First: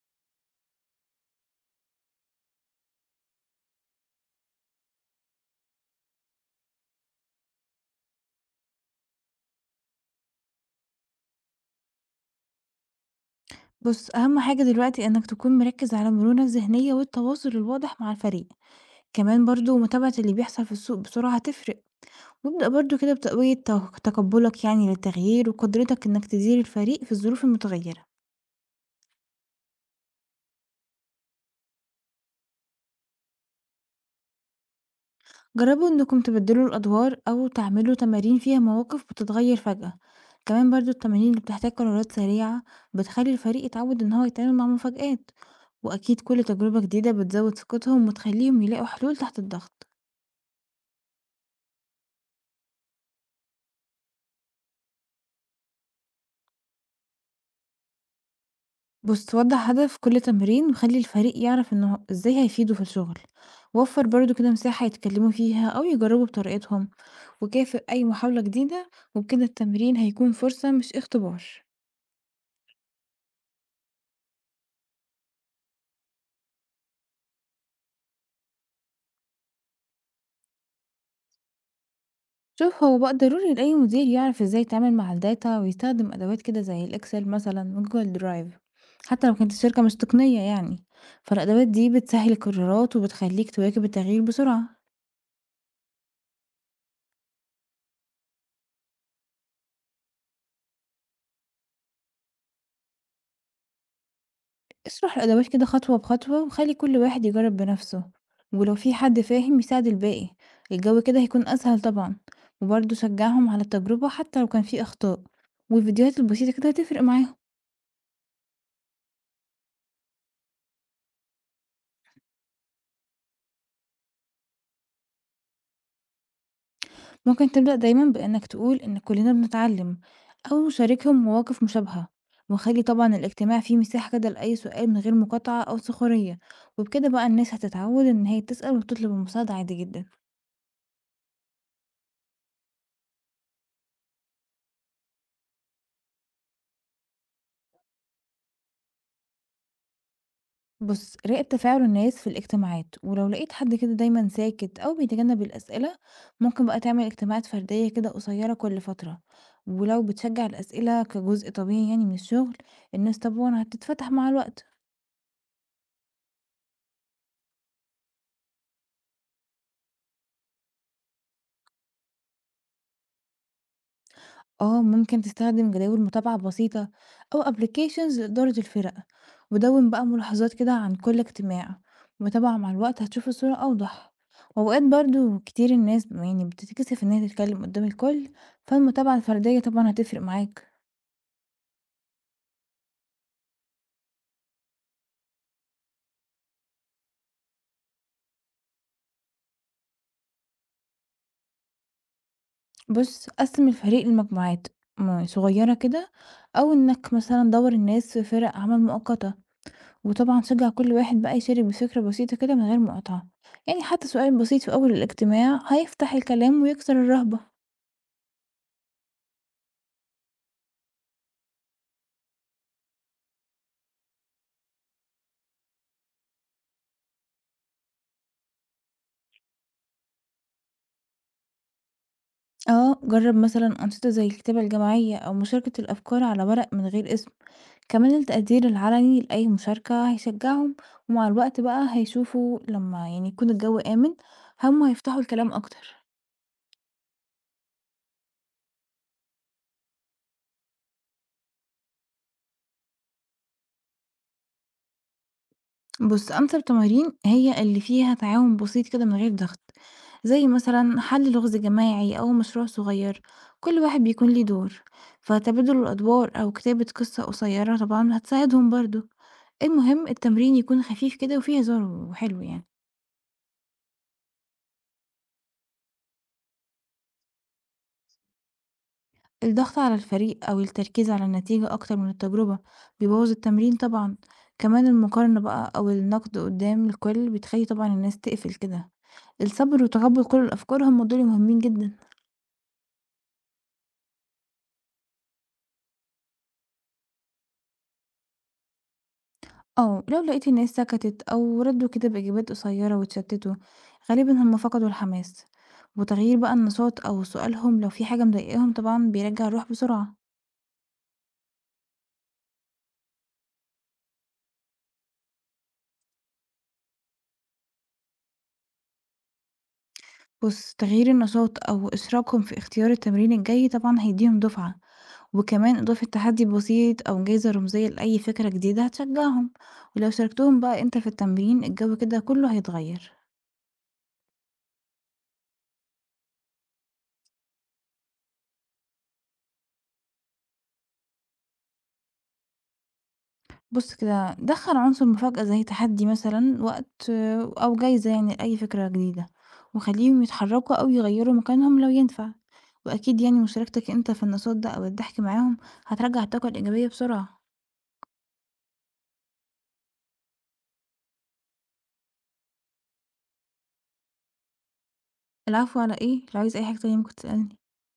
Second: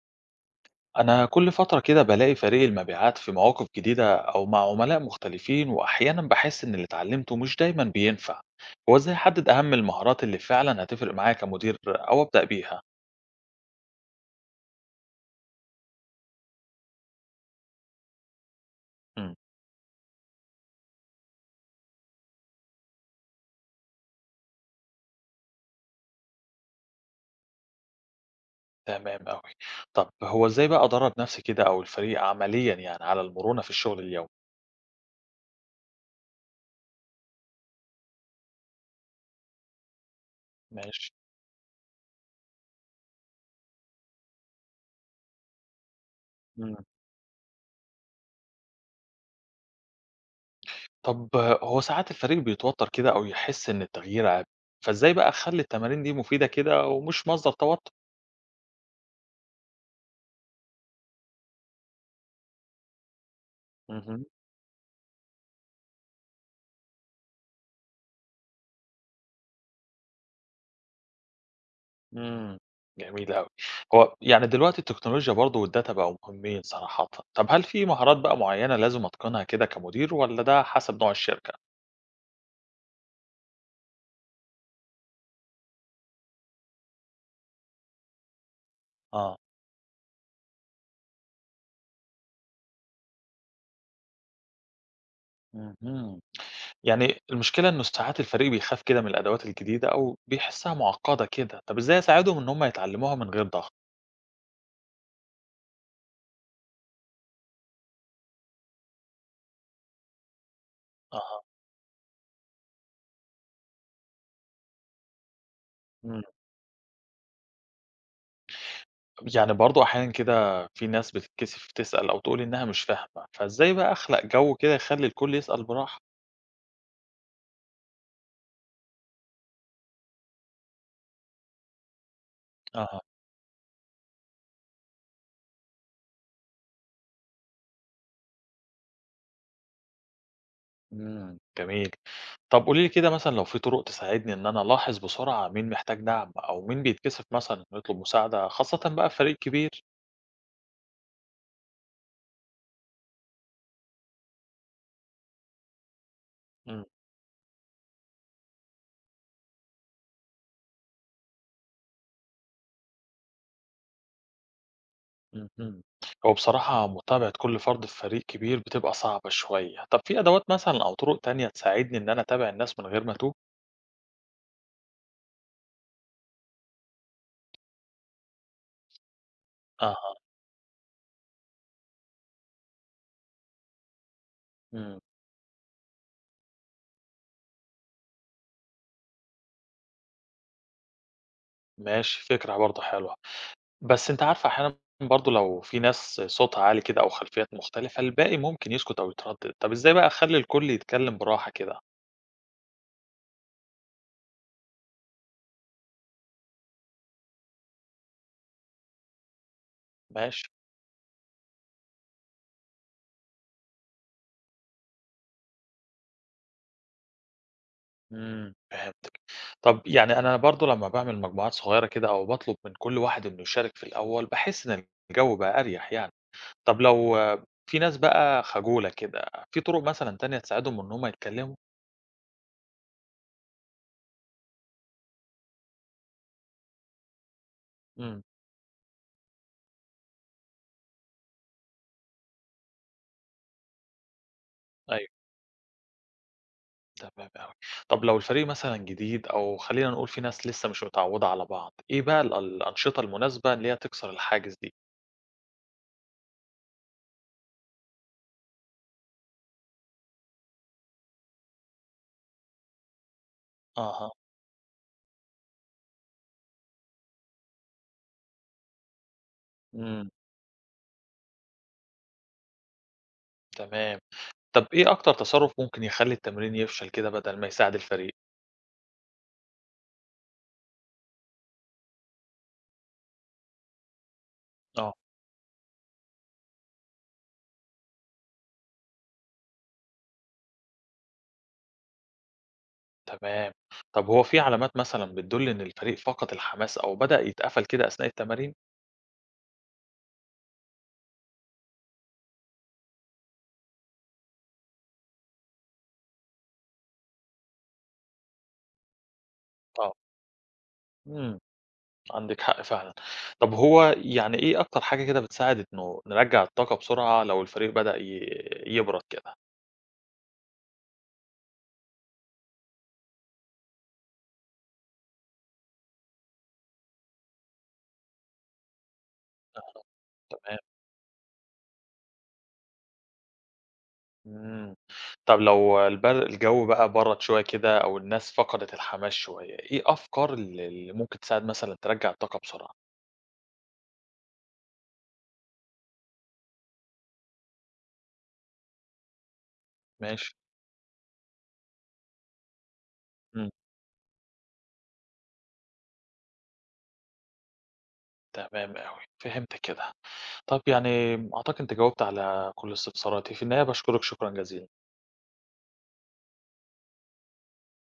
أنا كل فترة كده بلاقي فريق المبيعات في مواقف جديدة أو مع عملاء مختلفين وأحيانا بحس إن اللي اتعلمته مش دايما بينفع، هو إزاي أحدد أهم المهارات اللي فعلا هتفرق معايا كمدير أو أبدأ بيها؟ بُص، أهم حاجة دلوقتي إنك تكون مركّز على المرونة الذهنية والتواصل الواضح مع الفريق، امم كمان برضه متابعة اللي بيحصل في السوق بسرعة هتفرق، وابدأ برضه كده بتقوية تقبُّلك يعني للتغيير وقدرتك إنك تدير الفريق في الظروف المتغيرة، تمام أوي. طب هو إزاي بقى أدرب نفسي كده أو الفريق عمليا يعني على المرونة في الشغل اليومي؟ جرّبوا إنكم تبدّلوا الأدوار أو تعملوا تمارين فيها مواقف بتتغير فجأة، كمان برضه ماشي. التمارين اللي بتحتاج قرارات سريعة بتخلّي الفريق يتعوّد إن هو يتعامل مع مفاجآت، وأكيد كل تجربة امم جديدة بتزوّد ثقتهم وتخلّيهم يلاقوا حلول تحت الضغط. طب هو ساعات الفريق بيتوتر كده أو يحس إن التغيير عيب، فإزاي بقى أخلي التمارين دي مفيدة كده ومش مصدر توتر؟ بُص وضّح هدف كل تمرين، وخلّي الفريق يعرف إنه إزاي هيفيده في الشغل، وفّر مهم. برضه كده مساحة يتكلموا فيها أو يجربوا بطريقتهم، وكافئ أي محاولة جديدة وبكده التمرين هيكون فرصة مش اختبار. إمم، جميل أوي. هو يعني دلوقتي التكنولوجيا برضه والdata بقوا مهمين صراحةً. طب هل في مهارات بقى معيّنة لازم أتقنها كده كمدير والّا ده حسب نوع الشركة؟ شوف هو بقى ضروري لأي مدير يعرف إزاي يتعامل مع الداتا ويستخدم أدوات كده زي الإكسل مثلًا وجوجل درايف، حتى لو آه. كانت الشركة مش تقنية يعني، فالأدوات دي بتسهّل القرارات وبتخلّيك تواكب التغيير بسرعة. اهم. يعني المشكلة إنه ساعات الفريق بيخاف كده من الأدوات الجديدة أو بيحسّها معقّدة كده، طب إزاي أساعدهم إن هم يتعلموها من غير ضغط؟ اشرح الأدوات كده خطوة بخطوة وخلي كل واحد يجرب بنفسه، ولو في حد فاهم يساعد الباقي الجو كده أها. هيكون أسهل طبعا، وبرضه شجعهم على التجربة حتى لو كان في أخطاء، والفيديوهات إمم. البسيطة كده هتفرق معاهم. يعني برضه أحيانًا كده في ناس بتتكسف تسأل أو تقول إنها مش فاهمة، فإزاي بقى أخلق جو كده يخلّي الكل يسأل براحة؟ ممكن تبدأ دايما بأنك تقول إن كلنا بنتعلم أو شاركهم مواقف مشابهة، وخلي أها. طبعا الاجتماع فيه مساحة كده لأي سؤال من غير مقاطعة أو سخرية، وبكده بقى الناس هتتعود إن هي تسأل وتطلب المساعدة عادي جدا. إمم، جميل. طب قولي لي كده مثلًا لو في طرق تساعدني إن أنا ألاحظ بسرعة مين محتاج دعم أو مين بيتكسف مثلًا إنه يطلب مساعدة، خاصةً بقى في فريق كبير؟ بص راقب تفاعل الناس في الاجتماعات، ولو لقيت حد كده دايما ساكت أو بيتجنب الأسئلة ممكن بقى إمم. تعمل اجتماعات فردية كده قصيرة كل فترة، ولو بتشجع الأسئلة كجزء طبيعي يعني من الشغل الناس طبعا هتتفتح مع الوقت. اهم. هو بصراحة متابعة كل فرد في فريق كبير بتبقى صعبة شوية. طب في أدوات مثلًا أو طرق تانية تساعدني إن أنا أتابع الناس من غير ما أتوه؟ آه، ممكن تستخدم جداول متابعة بسيطة أو applications لإدارة الفرق، ودون بقى أها. ملاحظات كده عن كل اجتماع، متابعة مع الوقت هتشوف الصورة أوضح. وأوقات إمم. برضو كتير الناس يعني بتتكسف إن هي تتكلم قدام الكل، فالمتابعة الفردية طبعا هتفرق معاك. ماشي، فكرة برضه حلوة. بس أنتِ عارفة أحيانًا برضه لو في ناس صوتها عالي كده أو خلفيات مختلفة، الباقي ممكن يسكت أو يتردد. طب إزاي بقى أخلّي الكل يتكلم براحة كده؟ بص قسم الفريق لمجموعات صغيرة كده، أو إنك مثلا دور الناس في فرق عمل مؤقتة، وطبعًا ماشي. شجّع كل واحد بقى يشارك بفكرة بسيطة كده من غير مقاطعة، يعني حتى سؤال بسيط في أول الاجتماع هيفتح الكلام ويكسر الرهبة. إمم، فهمتِك. طَب يعني أنا برضه لمّا باعمل مجموعات صغيرة كده أو باطلب من كل واحد إنه يشارك في الأول، باحس إن الجو بقى أريح يعني. طَب لو آه، في ناس بقى خجولة كده، في طرق مثلًا تانية تساعدهم إن هم يتكلموا؟ آه جرب مثلًا أنشطة زي الكتابة الجماعية أو مشاركة الأفكار على ورق من غير اسم، كمان إمم. التقدير العلني لأي مشاركة هيشجعهم، ومع الوقت بقى هيشوفوا لما يعني يكون الجو آمن هم أيوه، هيفتحوا الكلام أكتر. تمام أوي. طَب لو الفريق مثلًا جديد أو خلّينا نقول في ناس لسه مش متعوّدة على بعض، إيه بقى الأنشطة المناسبة اللي هي تكسر الحاجز دي؟ بُص، أنسب تمارين هي اللي فيها تعاون بسيط كده من غير ضغط، زي مثلًا حل لغز جماعي أو مشروع صغير، كل واحد أها. بيكون ليه دور، فتبادل الأدوار أو كتابة قصة قصيرة طبعًا هتساعدهم برضه. المهم إمم، التمرين يكون خفيف كده وفيه هزار وحلو يعني. تمام. طَب إيه أكتر تصرُّف ممكن يخلّي التمرين يفشل كده بدل ما يساعد الفريق؟ الضغط على الفريق أو التركيز على النتيجة أكتر من التجربة بيبوظ التمرين طبعًا. كمان آه. المقارنة بقى أو النقد قدام الكل بتخلي طبعًا الناس تقفل كده. الصبر وتقبل كل الأفكار هما دول مهمين جدًا. تمام. طب هو في علامات مثلًا بتدُل إن الفريق فقد الحماس أو بدأ يتقفل كده أثناء التمارين؟ آه، لو لقيت الناس سكتت أو ردوا كده بإجابات قصيرة واتشتتوا غالبا هم فقدوا الحماس، وتغيير بقى النشاط أو سؤالهم لو في حاجة مضايقاهم طبعا بيرجع الروح آه. بسرعة. إمم. عندِك حق فعلًا. طب هو يعني إيه أكتر حاجة كده بتساعد إنه نرجّع الطاقة بسرعة لو الفريق بدأ يبرد كده؟ بص تغيير النشاط أو إشراكهم في اختيار التمرين الجاي طبعا هيديهم دفعة، وكمان إضافة تحدي بسيط أو جايزة رمزية لأي فكرة جديدة هتشجعهم، أها. ولو تمام. شاركتهم بقى أنت في التمرين الجو كده كله هيتغير. إمم. طب لو الجو بقى برد شوية كده أو الناس فقدت الحماس شوية، إيه أفكار اللي ممكن تساعد مثلًا ترجّع الطاقة بسرعة؟ بُص كده، دخّل عنصر مفاجأة زي تحدي مثلًا، وقت أو جايزة يعني لأي فكرة جديدة، وخلّيهم ماشي. يتحرّكوا أو يغيّروا مكانهم لو ينفع، وأكيد يعني إمم. مشاركتك أنت في النشاط ده أو الضحك معاهم هترجّع الطاقة الإيجابية بسرعة. تمام أوي، فهمت كده. طب يعني أعتقد أنت جاوبت على كل استفساراتي، في النهاية باشكرك شكرًا جزيلًا. العفو على إيه؟ لو عايز أي حاجة تانية ممكن تسألني.